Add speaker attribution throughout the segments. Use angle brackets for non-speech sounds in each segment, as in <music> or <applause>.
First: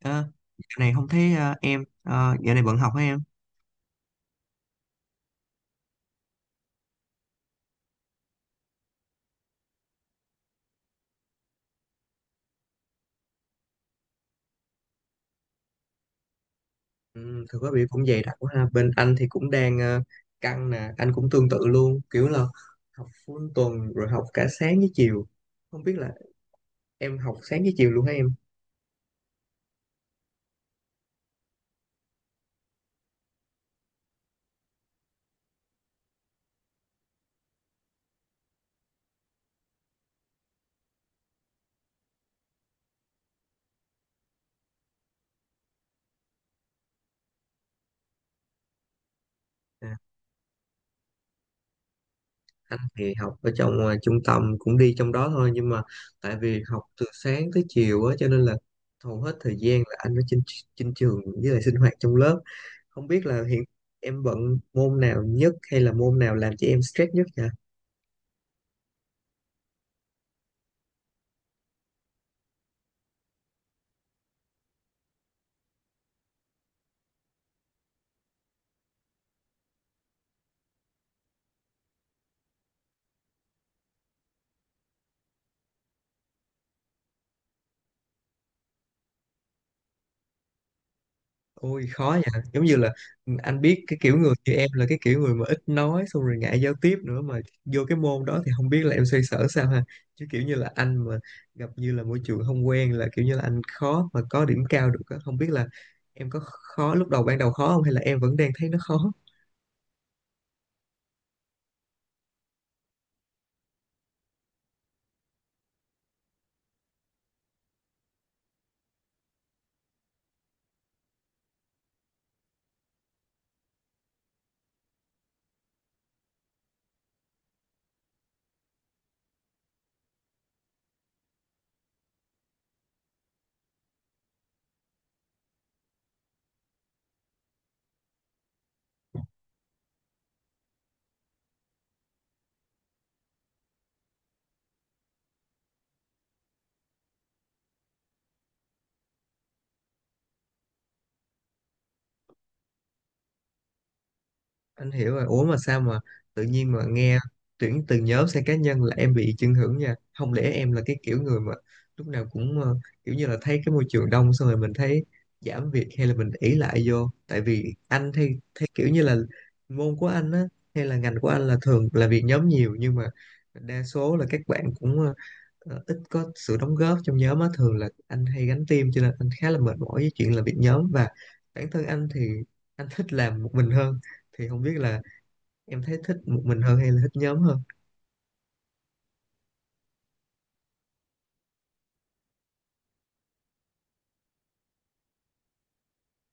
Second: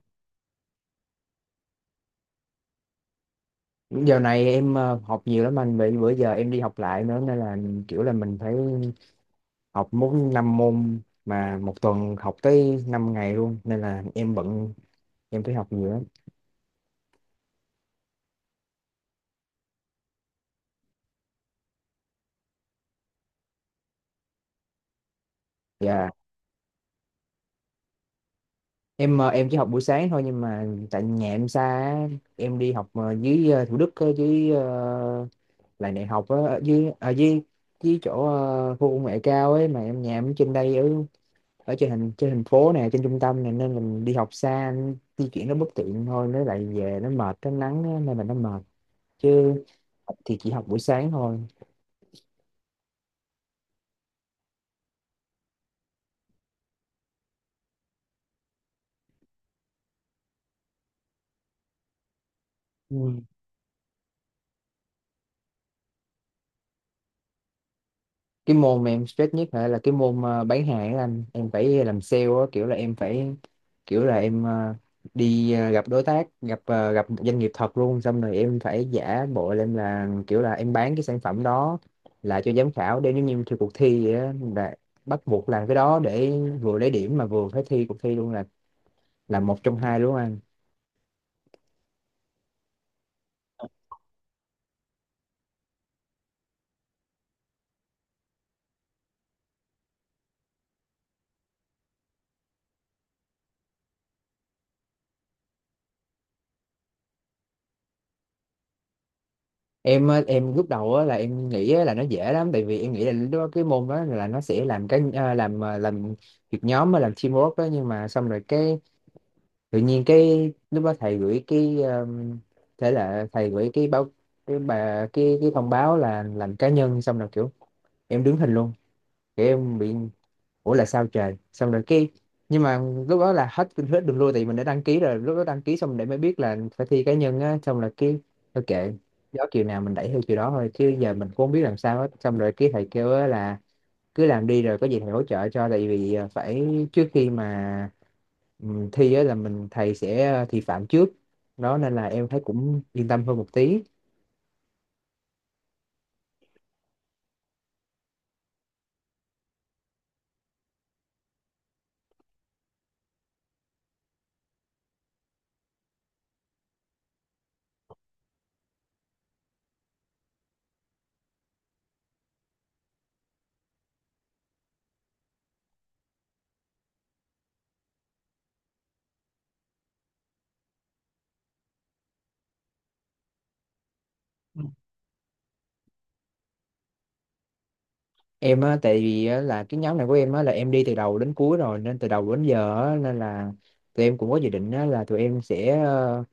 Speaker 1: Ờ, dạo này không thấy em. Ờ, dạo này bận học hả em?
Speaker 2: Giờ này em học nhiều lắm anh, vì bữa giờ em đi học lại nữa nên là kiểu là mình phải học muốn 5 môn, mà một tuần học tới 5 ngày luôn nên là em bận, em phải học nhiều lắm.
Speaker 1: Ừ, thực ra bị cũng dày đặc quá ha. Bên anh thì cũng đang căng nè, anh cũng tương tự luôn, kiểu là học full tuần rồi học cả sáng với chiều. Không biết
Speaker 2: Dạ.
Speaker 1: là em học sáng với chiều luôn hả em?
Speaker 2: Em chỉ học buổi sáng thôi, nhưng mà tại nhà em xa á, em đi học dưới Thủ Đức á, dưới lại đại học á, ở dưới, dưới dưới chỗ khu công nghệ cao ấy, mà em nhà em ở trên đây, ở ở trên thành phố này, trên trung tâm này, nên mình đi học xa, di chuyển nó bất tiện thôi, nó lại về nó mệt cái nắng á, nên là nó mệt, chứ
Speaker 1: À,
Speaker 2: thì chỉ học buổi sáng thôi.
Speaker 1: anh thì học ở trong trung tâm, cũng đi trong đó thôi, nhưng mà tại vì học từ sáng tới chiều á, cho nên là hầu hết thời gian là anh ở trên trên trường với lại sinh hoạt trong lớp. Không
Speaker 2: Ừ.
Speaker 1: biết là hiện em bận môn nào nhất hay là môn nào làm cho em stress nhất nhỉ?
Speaker 2: Cái môn mà em stress nhất hả, là cái môn bán hàng ấy anh, em phải làm sale á, kiểu là em phải kiểu là em đi gặp đối tác, gặp gặp doanh nghiệp thật luôn, xong rồi em phải giả bộ là em là kiểu là em bán cái sản phẩm đó là cho giám khảo, để giống như thi cuộc thi vậy á, là bắt buộc làm cái đó để vừa lấy điểm mà vừa phải thi cuộc thi luôn, là một trong hai đúng không anh?
Speaker 1: Ôi khó nha, giống như là anh biết cái kiểu người như em là cái kiểu người mà ít nói xong rồi ngại giao tiếp nữa, mà vô cái môn đó thì không biết là em xoay sở sao ha. Chứ kiểu như là anh mà gặp như là môi trường không quen là kiểu như là anh khó mà có điểm cao được á. Không biết là em có khó lúc đầu, ban đầu khó không, hay là em vẫn đang thấy nó khó?
Speaker 2: Em á, em lúc đầu á, là em nghĩ á, là nó dễ lắm, tại vì em nghĩ là lúc đó cái môn đó là nó sẽ làm cái làm việc nhóm á, làm teamwork đó, nhưng mà xong rồi cái tự nhiên cái lúc đó thầy gửi cái thế là thầy gửi cái báo cái bà cái thông báo là làm cá nhân, xong rồi kiểu em đứng hình luôn, kiểu em bị ủa là sao trời, xong rồi cái nhưng mà lúc đó là hết hết đường lui, thì mình đã đăng ký rồi, lúc đó đăng ký xong để mới biết là phải thi cá nhân á, xong rồi cái thôi kệ, gió chiều nào mình đẩy theo chiều đó thôi, chứ giờ mình cũng không biết làm sao hết. Xong rồi cái thầy kêu á là cứ làm đi rồi có gì thầy hỗ trợ cho, tại vì phải trước khi mà ừ, thi á là mình thầy sẽ thị phạm trước đó, nên là em thấy cũng yên tâm hơn một tí.
Speaker 1: Anh hiểu rồi. Ủa mà sao mà tự nhiên mà nghe tuyển từ nhóm sang cá nhân là em bị chưng hưởng nha. Không lẽ em là cái kiểu người mà lúc nào cũng kiểu như là thấy cái môi trường đông xong rồi mình thấy giảm việc, hay là mình ỷ lại vô. Tại vì anh thì thấy kiểu như là môn của anh á, hay là ngành của anh là thường là việc nhóm nhiều, nhưng mà đa số là các bạn cũng ít có sự đóng góp trong nhóm á, thường là anh hay gánh team, cho nên anh khá là mệt mỏi với chuyện làm việc nhóm, và bản thân anh thì anh thích làm một mình hơn. Thì không biết là em thấy thích một mình hơn hay là thích nhóm hơn?
Speaker 2: Em á tại vì á, là cái nhóm này của em á là em đi từ đầu đến cuối rồi nên từ đầu đến giờ á, nên là tụi em cũng có dự định á, là tụi em sẽ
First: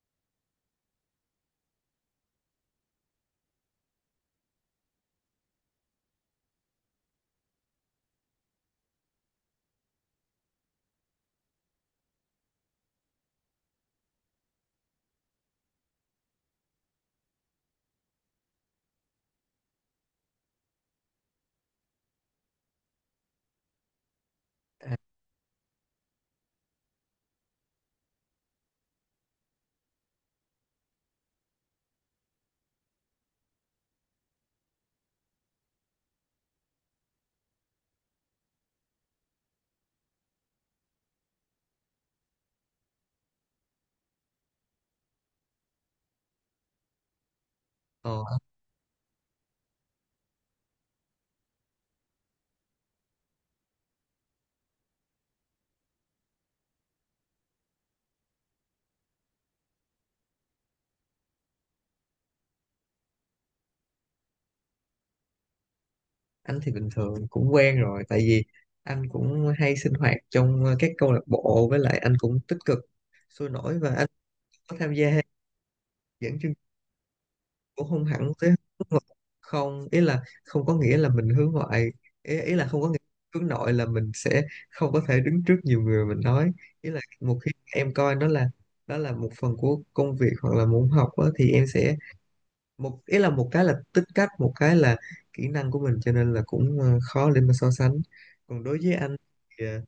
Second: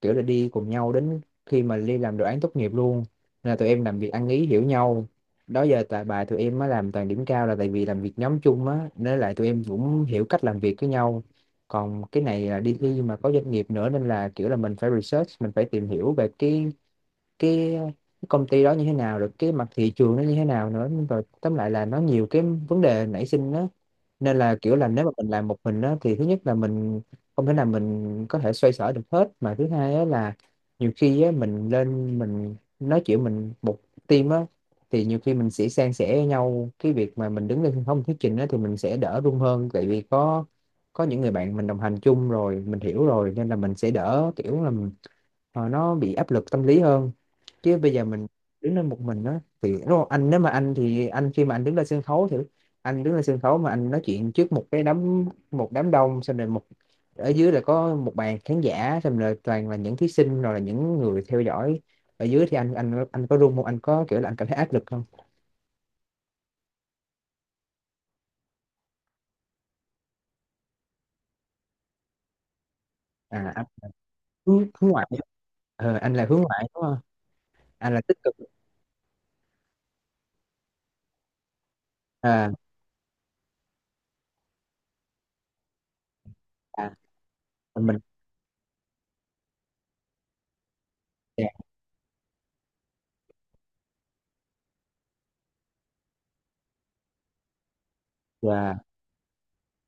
Speaker 2: kiểu là đi cùng nhau đến khi mà đi làm đồ án tốt nghiệp luôn, nên là tụi em làm việc ăn ý hiểu nhau, đó giờ tại bài tụi em á làm toàn điểm cao là tại vì làm việc nhóm chung á, nên lại tụi em cũng hiểu cách làm việc với nhau. Còn cái này là đi thi mà có doanh nghiệp nữa, nên là kiểu là mình phải research, mình phải tìm hiểu về cái cái công ty đó như thế nào, rồi cái mặt thị trường nó như thế nào nữa, rồi tóm lại là nó nhiều cái vấn đề nảy sinh đó, nên là kiểu là nếu mà mình làm một mình đó, thì thứ nhất là mình không thể nào mình có thể xoay sở được hết, mà thứ hai á là nhiều khi á, mình lên mình nói chuyện mình một team á, thì nhiều khi mình sẽ san sẻ với nhau cái việc mà mình đứng lên sân khấu mình thuyết trình á, thì mình sẽ đỡ run hơn, tại vì có những người bạn mình đồng hành chung rồi mình hiểu rồi, nên là mình sẽ đỡ kiểu là mình- nó bị áp lực tâm lý hơn, chứ bây giờ
Speaker 1: ờ,
Speaker 2: mình đứng lên một mình đó thì đúng không anh? Nếu mà anh thì anh khi mà anh đứng lên sân khấu thì anh đứng lên sân khấu mà anh nói chuyện trước một cái đám một đám đông, xong rồi một ở dưới là có một bàn khán giả, xong rồi toàn là những thí sinh rồi là những người theo dõi ở dưới, thì anh có run không, anh có kiểu là anh cảm thấy áp lực không?
Speaker 1: anh thì bình thường cũng quen rồi, tại vì anh cũng hay sinh hoạt trong các câu lạc bộ, với lại anh cũng tích cực sôi
Speaker 2: À anh
Speaker 1: nổi và anh
Speaker 2: hướng,
Speaker 1: có
Speaker 2: hướng
Speaker 1: tham
Speaker 2: ngoại,
Speaker 1: gia
Speaker 2: anh là
Speaker 1: dẫn
Speaker 2: hướng
Speaker 1: chương.
Speaker 2: ngoại đúng không?
Speaker 1: Cũng
Speaker 2: Anh là
Speaker 1: không
Speaker 2: tích
Speaker 1: hẳn
Speaker 2: cực.
Speaker 1: tới hướng ngoại, không, ý là không có nghĩa là mình hướng ngoại. ý,
Speaker 2: À,
Speaker 1: ý là không có nghĩa hướng nội là mình sẽ không có thể đứng trước nhiều người mình nói.
Speaker 2: à
Speaker 1: Ý là một khi em
Speaker 2: mình
Speaker 1: coi nó là đó là một phần của công việc hoặc là môn học á,
Speaker 2: yeah,
Speaker 1: thì em sẽ một, ý là một cái là tính cách, một cái là kỹ năng của mình, cho nên là cũng khó để mà so sánh. Còn đối với anh thì ờ,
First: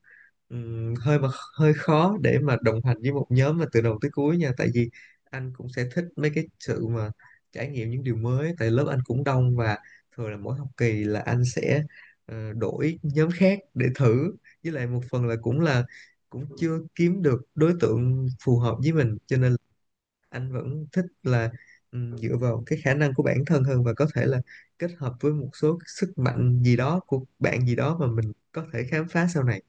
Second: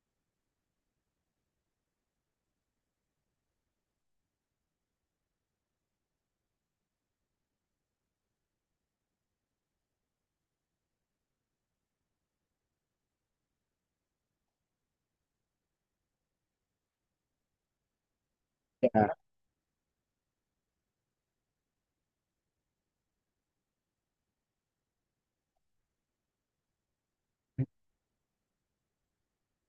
Speaker 1: ừm, hơi mà hơi khó để mà đồng hành với một nhóm mà từ đầu tới cuối nha, tại vì anh cũng sẽ thích mấy cái sự mà trải nghiệm những điều mới, tại lớp anh cũng đông và thường là mỗi học kỳ là anh sẽ đổi nhóm khác để thử, với lại một phần là cũng chưa kiếm được đối tượng phù hợp với
Speaker 2: yeah,
Speaker 1: mình, cho nên anh vẫn thích là dựa vào cái khả năng của bản thân hơn và có thể là kết hợp với một số cái sức mạnh gì đó của bạn gì đó mà mình có thể khám phá sau này.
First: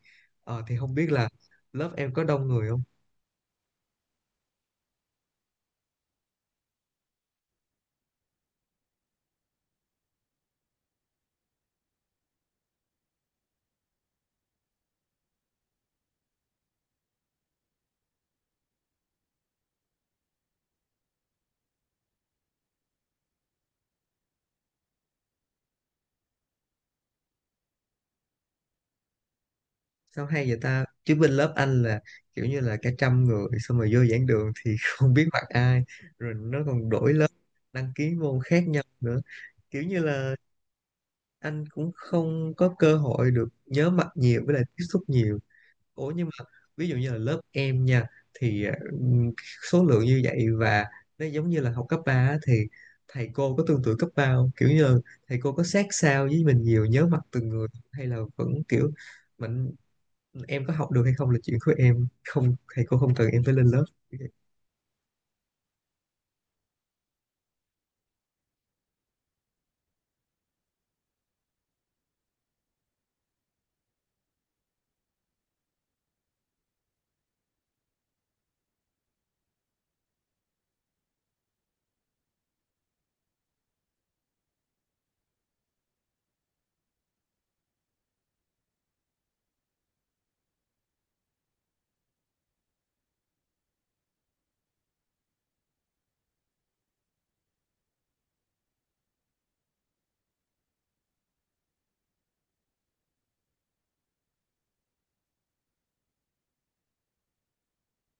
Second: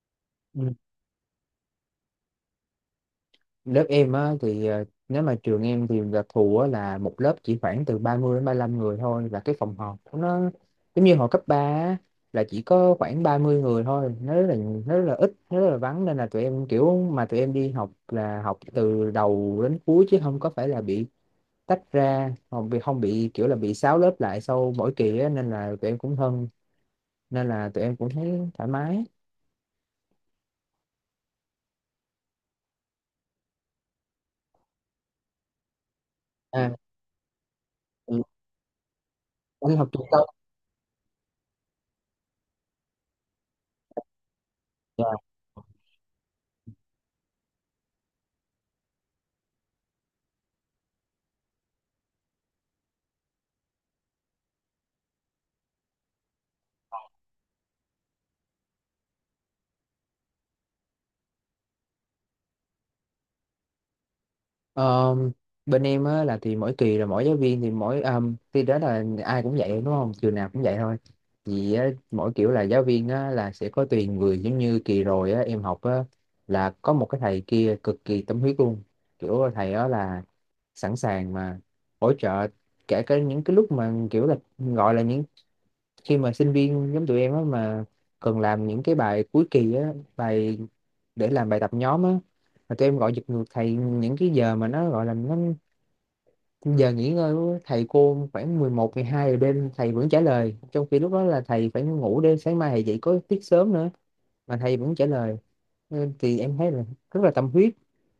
Speaker 1: ờ,
Speaker 2: yeah.
Speaker 1: thì không biết là lớp em có đông người không?
Speaker 2: Lớp em á thì ờ, nếu mà trường em thì đặc thù á, là một lớp chỉ khoảng từ 30 đến ba lăm người thôi, và cái phòng họp của nó giống như hồi cấp 3 á, là chỉ có khoảng 30 người thôi, nó rất là ít, nó rất là vắng, nên là tụi em kiểu mà tụi em đi học là học từ đầu đến cuối, chứ không có phải là bị tách ra, không bị không bị kiểu là bị sáu lớp lại sau mỗi kỳ á, nên là tụi em cũng thân, nên là tụi em cũng thấy thoải mái.
Speaker 1: Sao hay vậy ta, chứ bên lớp anh là kiểu như là cả trăm người, xong rồi vô giảng đường thì <laughs> không biết mặt ai, rồi nó
Speaker 2: À,
Speaker 1: còn đổi lớp, đăng
Speaker 2: ừ,
Speaker 1: ký môn khác nhau nữa,
Speaker 2: anh
Speaker 1: kiểu
Speaker 2: học
Speaker 1: như
Speaker 2: trung tâm.
Speaker 1: là anh cũng không có cơ hội được nhớ mặt nhiều với lại tiếp xúc nhiều. Ủa nhưng mà ví dụ như là lớp em nha, thì ừm, số lượng như vậy và nó giống như là học cấp 3 á, thì thầy cô có tương tự cấp 3 không? Kiểu như là thầy cô có sát sao với mình nhiều, nhớ mặt từng người, hay là vẫn kiểu mình, em có học được hay không là chuyện của em, không thầy cô không cần em phải lên lớp.
Speaker 2: Ờ, bên em á là thì mỗi kỳ là mỗi giáo viên thì mỗi thì đó là ai cũng vậy đúng không, trường nào cũng vậy thôi, vì á, mỗi kiểu là giáo viên á, là sẽ có tùy người, giống như kỳ rồi á, em học á, là có một cái thầy kia cực kỳ tâm huyết luôn, kiểu thầy đó là sẵn sàng mà hỗ trợ kể cả những cái lúc mà kiểu là gọi là những khi mà sinh viên giống tụi em á mà cần làm những cái bài cuối kỳ á, bài để làm bài tập nhóm á, mà tụi em gọi giật ngược thầy những cái giờ mà nó gọi là nó giờ nghỉ ngơi của thầy cô khoảng 11, 12 giờ đêm, thầy vẫn trả lời, trong khi lúc đó là thầy phải ngủ để sáng mai thầy dậy có tiết sớm nữa, mà thầy vẫn trả lời. Ừ, thì em thấy là rất là tâm huyết,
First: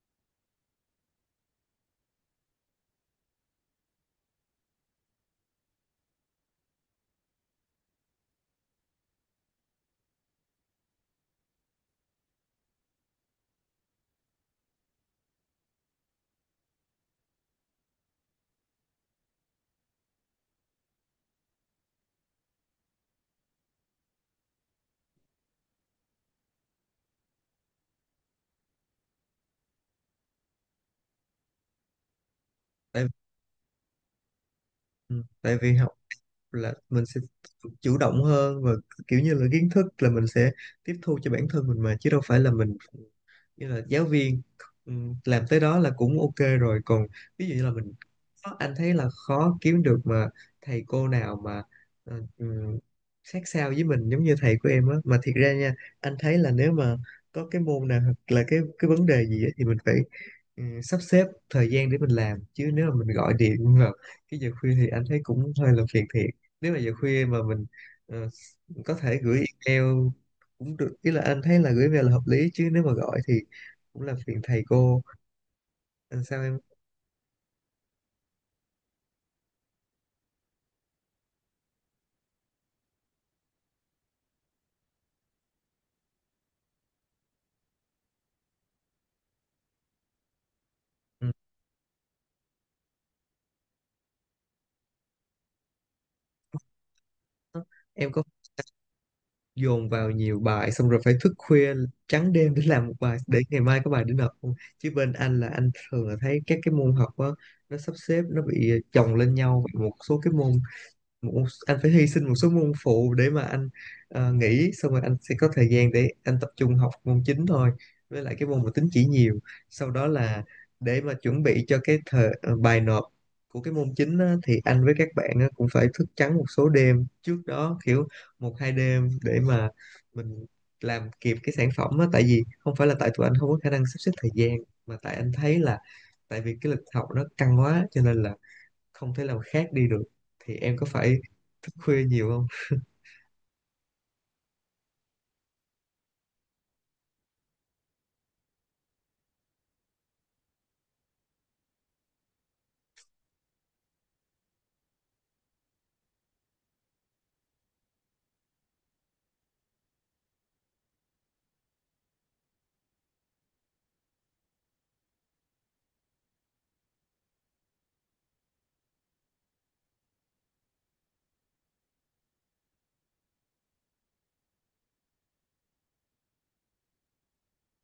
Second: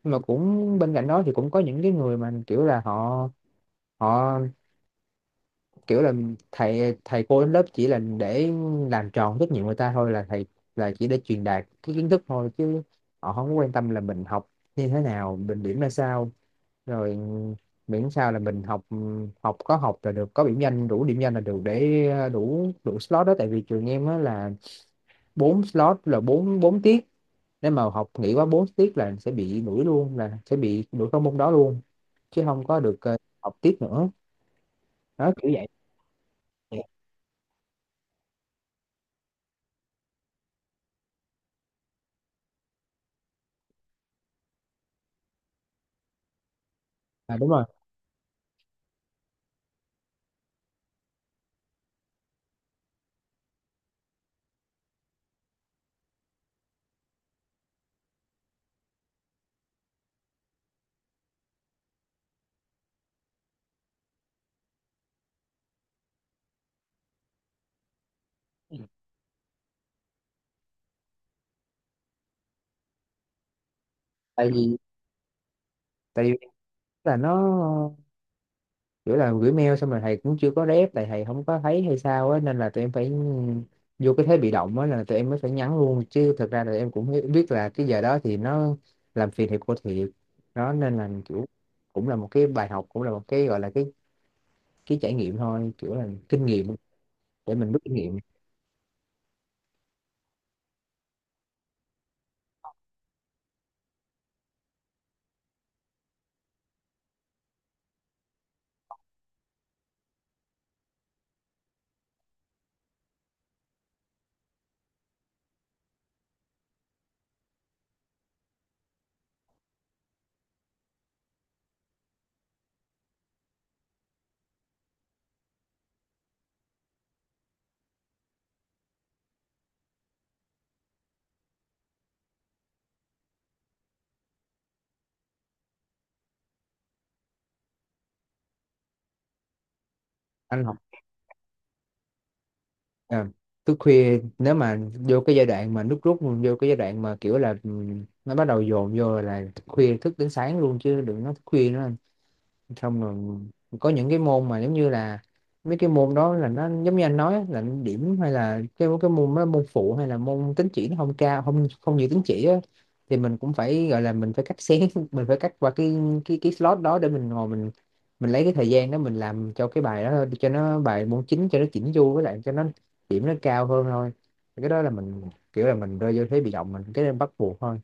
Speaker 2: nhưng mà cũng bên cạnh đó thì cũng có những cái người mà kiểu là họ họ kiểu là thầy thầy cô đến lớp chỉ là để làm tròn trách nhiệm người ta thôi, là thầy là chỉ để truyền đạt cái kiến thức thôi, chứ họ không có quan tâm là mình học như thế nào, mình điểm ra sao, rồi miễn sao là mình học học có học là được, có điểm danh đủ điểm danh là được, để đủ đủ slot đó, tại vì trường em á là bốn slot là bốn bốn tiết, nếu mà học nghỉ quá bốn tiết là sẽ bị đuổi luôn, là sẽ bị đuổi các môn đó luôn, chứ không có được
Speaker 1: tại
Speaker 2: học tiếp nữa,
Speaker 1: ừ,
Speaker 2: đó kiểu
Speaker 1: tại
Speaker 2: vậy.
Speaker 1: vì học là mình sẽ chủ động hơn và kiểu như là kiến thức là mình sẽ tiếp thu cho bản thân mình mà, chứ đâu phải là mình, nghĩa là giáo viên làm tới đó là cũng ok rồi. Còn
Speaker 2: À,
Speaker 1: ví
Speaker 2: đúng
Speaker 1: dụ
Speaker 2: rồi.
Speaker 1: như là mình anh thấy là khó kiếm được mà thầy cô nào mà ờ, ừm, sát sao với mình giống như thầy của em á, mà thiệt ra nha, anh thấy là nếu mà có cái môn nào hoặc là cái vấn đề gì á, thì mình phải sắp xếp thời gian để mình làm, chứ nếu mà mình gọi điện <laughs> vào cái giờ khuya thì anh thấy cũng hơi là phiền thiệt. Nếu mà giờ khuya mà mình ờ, có thể gửi email cũng được, ý là anh thấy là gửi email là hợp lý, chứ nếu mà gọi thì cũng là phiền
Speaker 2: Tại
Speaker 1: thầy
Speaker 2: vì
Speaker 1: cô. Anh
Speaker 2: tại vì
Speaker 1: sao em?
Speaker 2: là nó kiểu là gửi mail xong rồi thầy cũng chưa có rep, tại thầy không có thấy hay sao á, nên là tụi em phải vô cái thế bị động á, là tụi em mới phải nhắn luôn, chứ thực ra là em cũng hi- biết là cái giờ đó thì nó làm phiền thầy cô thiệt, đó nên là
Speaker 1: Ừ,
Speaker 2: kiểu cũng là một cái bài học, cũng là một cái gọi là cái trải nghiệm thôi, kiểu là kinh nghiệm để mình rút kinh
Speaker 1: em
Speaker 2: nghiệm.
Speaker 1: có <laughs> dồn vào nhiều bài xong rồi phải thức khuya trắng đêm để làm một bài để ngày mai có bài để nộp không? Chứ bên anh là anh thường là thấy các cái môn học á, nó sắp xếp nó bị chồng lên nhau một số cái môn. Anh phải hy sinh một số môn phụ để mà anh nghỉ, xong rồi anh sẽ có thời gian để anh tập trung học môn chính thôi, với lại cái môn mà tính chỉ nhiều. Sau đó là để mà chuẩn bị cho cái thời bài nộp của cái môn chính á, thì anh với các bạn á, cũng phải thức trắng một số đêm trước đó, kiểu một hai đêm để mà mình làm kịp cái sản phẩm á, tại vì không phải là tại tụi anh không có khả năng sắp xếp thời gian, mà tại anh thấy là tại vì cái lịch học nó căng quá, cho nên là không thể làm khác đi được. Thì
Speaker 2: Anh học,
Speaker 1: em có phải thức khuya nhiều không?
Speaker 2: à, thức khuya nếu mà vô cái giai đoạn mà nước rút, vô cái giai đoạn mà kiểu là ừ, nó bắt đầu dồn vô là thức khuya thức đến sáng luôn, chứ đừng nói thức khuya nữa, xong rồi có những cái môn mà giống như là mấy cái môn đó là nó giống như anh nói á, là điểm hay là cái môn đó, môn phụ hay là môn tín chỉ nó không cao không không nhiều tín chỉ á, thì mình cũng phải gọi là mình phải cắt xén <laughs> mình phải cắt qua cái cái slot đó để mình ngồi mình lấy cái thời gian đó mình làm cho cái bài đó thôi, cho nó bài môn chính cho nó chỉnh chu, với lại cho nó điểm nó cao hơn thôi. Thì cái đó là mình kiểu là mình rơi vô thế bị động mình cái nên bắt buộc thôi,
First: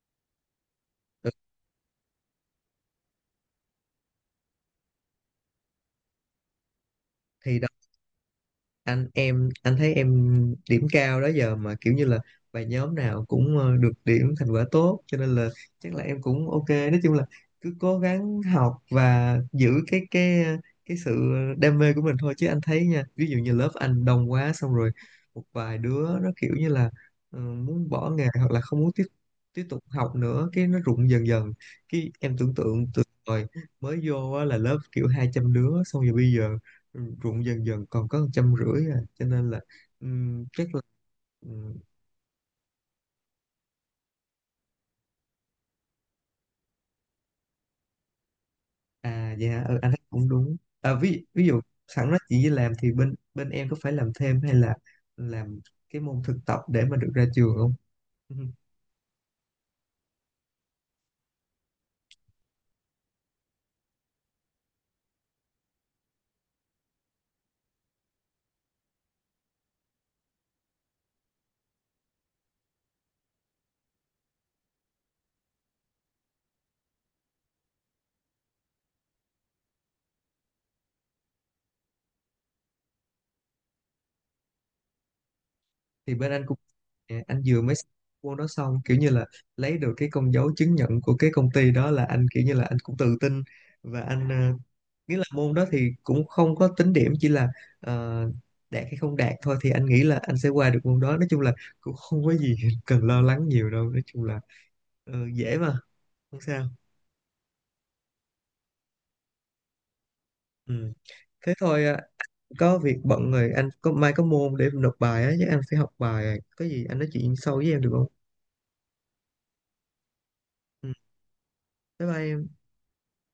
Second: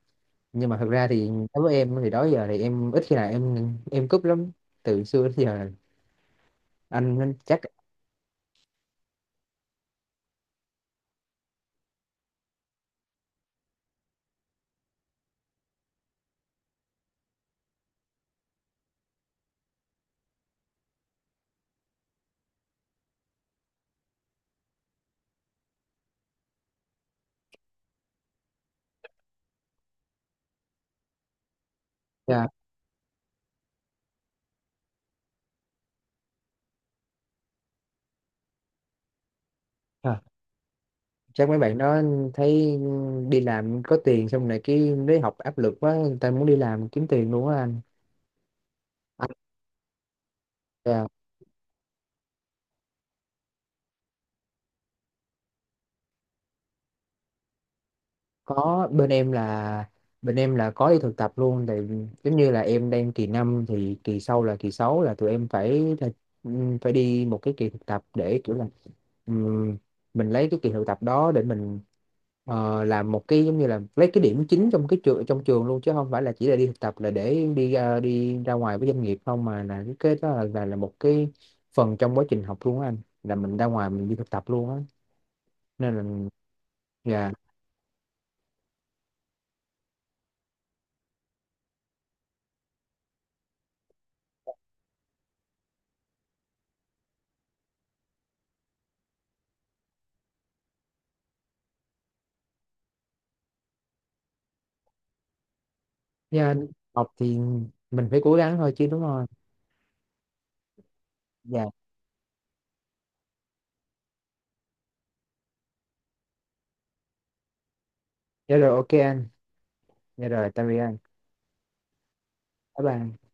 Speaker 2: nhưng mà thật ra thì
Speaker 1: Ừ,
Speaker 2: đối với em thì đó giờ thì em ít khi nào em cúp lắm, từ xưa đến giờ. Anh
Speaker 1: thì
Speaker 2: chắc
Speaker 1: đó, anh em anh thấy em điểm cao đó giờ mà, kiểu như là bài nhóm nào cũng được điểm thành quả tốt, cho nên là chắc là em cũng ok. Nói chung là cứ cố gắng học và giữ cái cái sự đam mê của mình thôi. Chứ anh thấy nha, ví dụ như lớp anh đông quá xong rồi một vài đứa nó kiểu như là muốn bỏ nghề hoặc là không muốn tiếp tiếp tục học nữa, cái nó rụng dần dần. Cái em
Speaker 2: à,
Speaker 1: tưởng tượng từ hồi mới vô á, là lớp kiểu 200 đứa, xong rồi bây giờ ruộng dần dần còn có 150 à, cho nên là
Speaker 2: à,
Speaker 1: chắc là
Speaker 2: chắc mấy
Speaker 1: ừm,
Speaker 2: bạn đó thấy đi làm có tiền xong này cái lấy học áp lực quá, người ta muốn đi làm kiếm tiền luôn á anh. Anh
Speaker 1: À dạ ừ, anh thấy cũng đúng. À,
Speaker 2: à,
Speaker 1: ví ví dụ sẵn nó chỉ làm, thì bên bên em có phải làm thêm hay là làm cái môn thực tập để mà được ra trường không? <laughs> Ừ.
Speaker 2: có bên em là có đi thực tập luôn, thì giống như là em đang kỳ 5 thì kỳ sau là kỳ 6 là tụi em phải là, phải đi một cái kỳ thực tập để kiểu là ừm, mình lấy cái kỳ thực tập đó để mình làm một cái giống như là lấy cái điểm chính trong cái trường trong trường luôn, chứ không phải là chỉ là đi thực tập là để đi ra ngoài với doanh nghiệp không, mà là cái đó là một cái phần trong quá trình học luôn á anh, là mình ra ngoài mình đi thực tập luôn á, nên là
Speaker 1: Thì bên anh cũng
Speaker 2: dạ.
Speaker 1: anh vừa mới xong môn đó, xong kiểu như là lấy được cái con dấu chứng nhận của cái công ty đó là anh kiểu như là anh cũng tự tin. Và anh nghĩa là môn đó thì cũng không có tính điểm, chỉ là ờ, đạt hay không đạt thôi, thì anh nghĩ là anh sẽ qua được môn đó. Nói chung là cũng không có gì <laughs> cần lo lắng nhiều đâu, nói chung là dễ mà, không
Speaker 2: Dạ, anh.
Speaker 1: sao.
Speaker 2: Học thì mình phải cố gắng thôi chứ đúng không?
Speaker 1: Ừ. Thế
Speaker 2: Dạ,
Speaker 1: thôi à, có việc bận rồi, anh có mai có môn để nộp bài á, chứ anh phải học bài, có gì anh nói chuyện sau với em được không?
Speaker 2: dạ rồi ok anh. Dạ rồi, tạm biệt
Speaker 1: Ừ.
Speaker 2: anh.
Speaker 1: Bye bye em.
Speaker 2: Bye bye.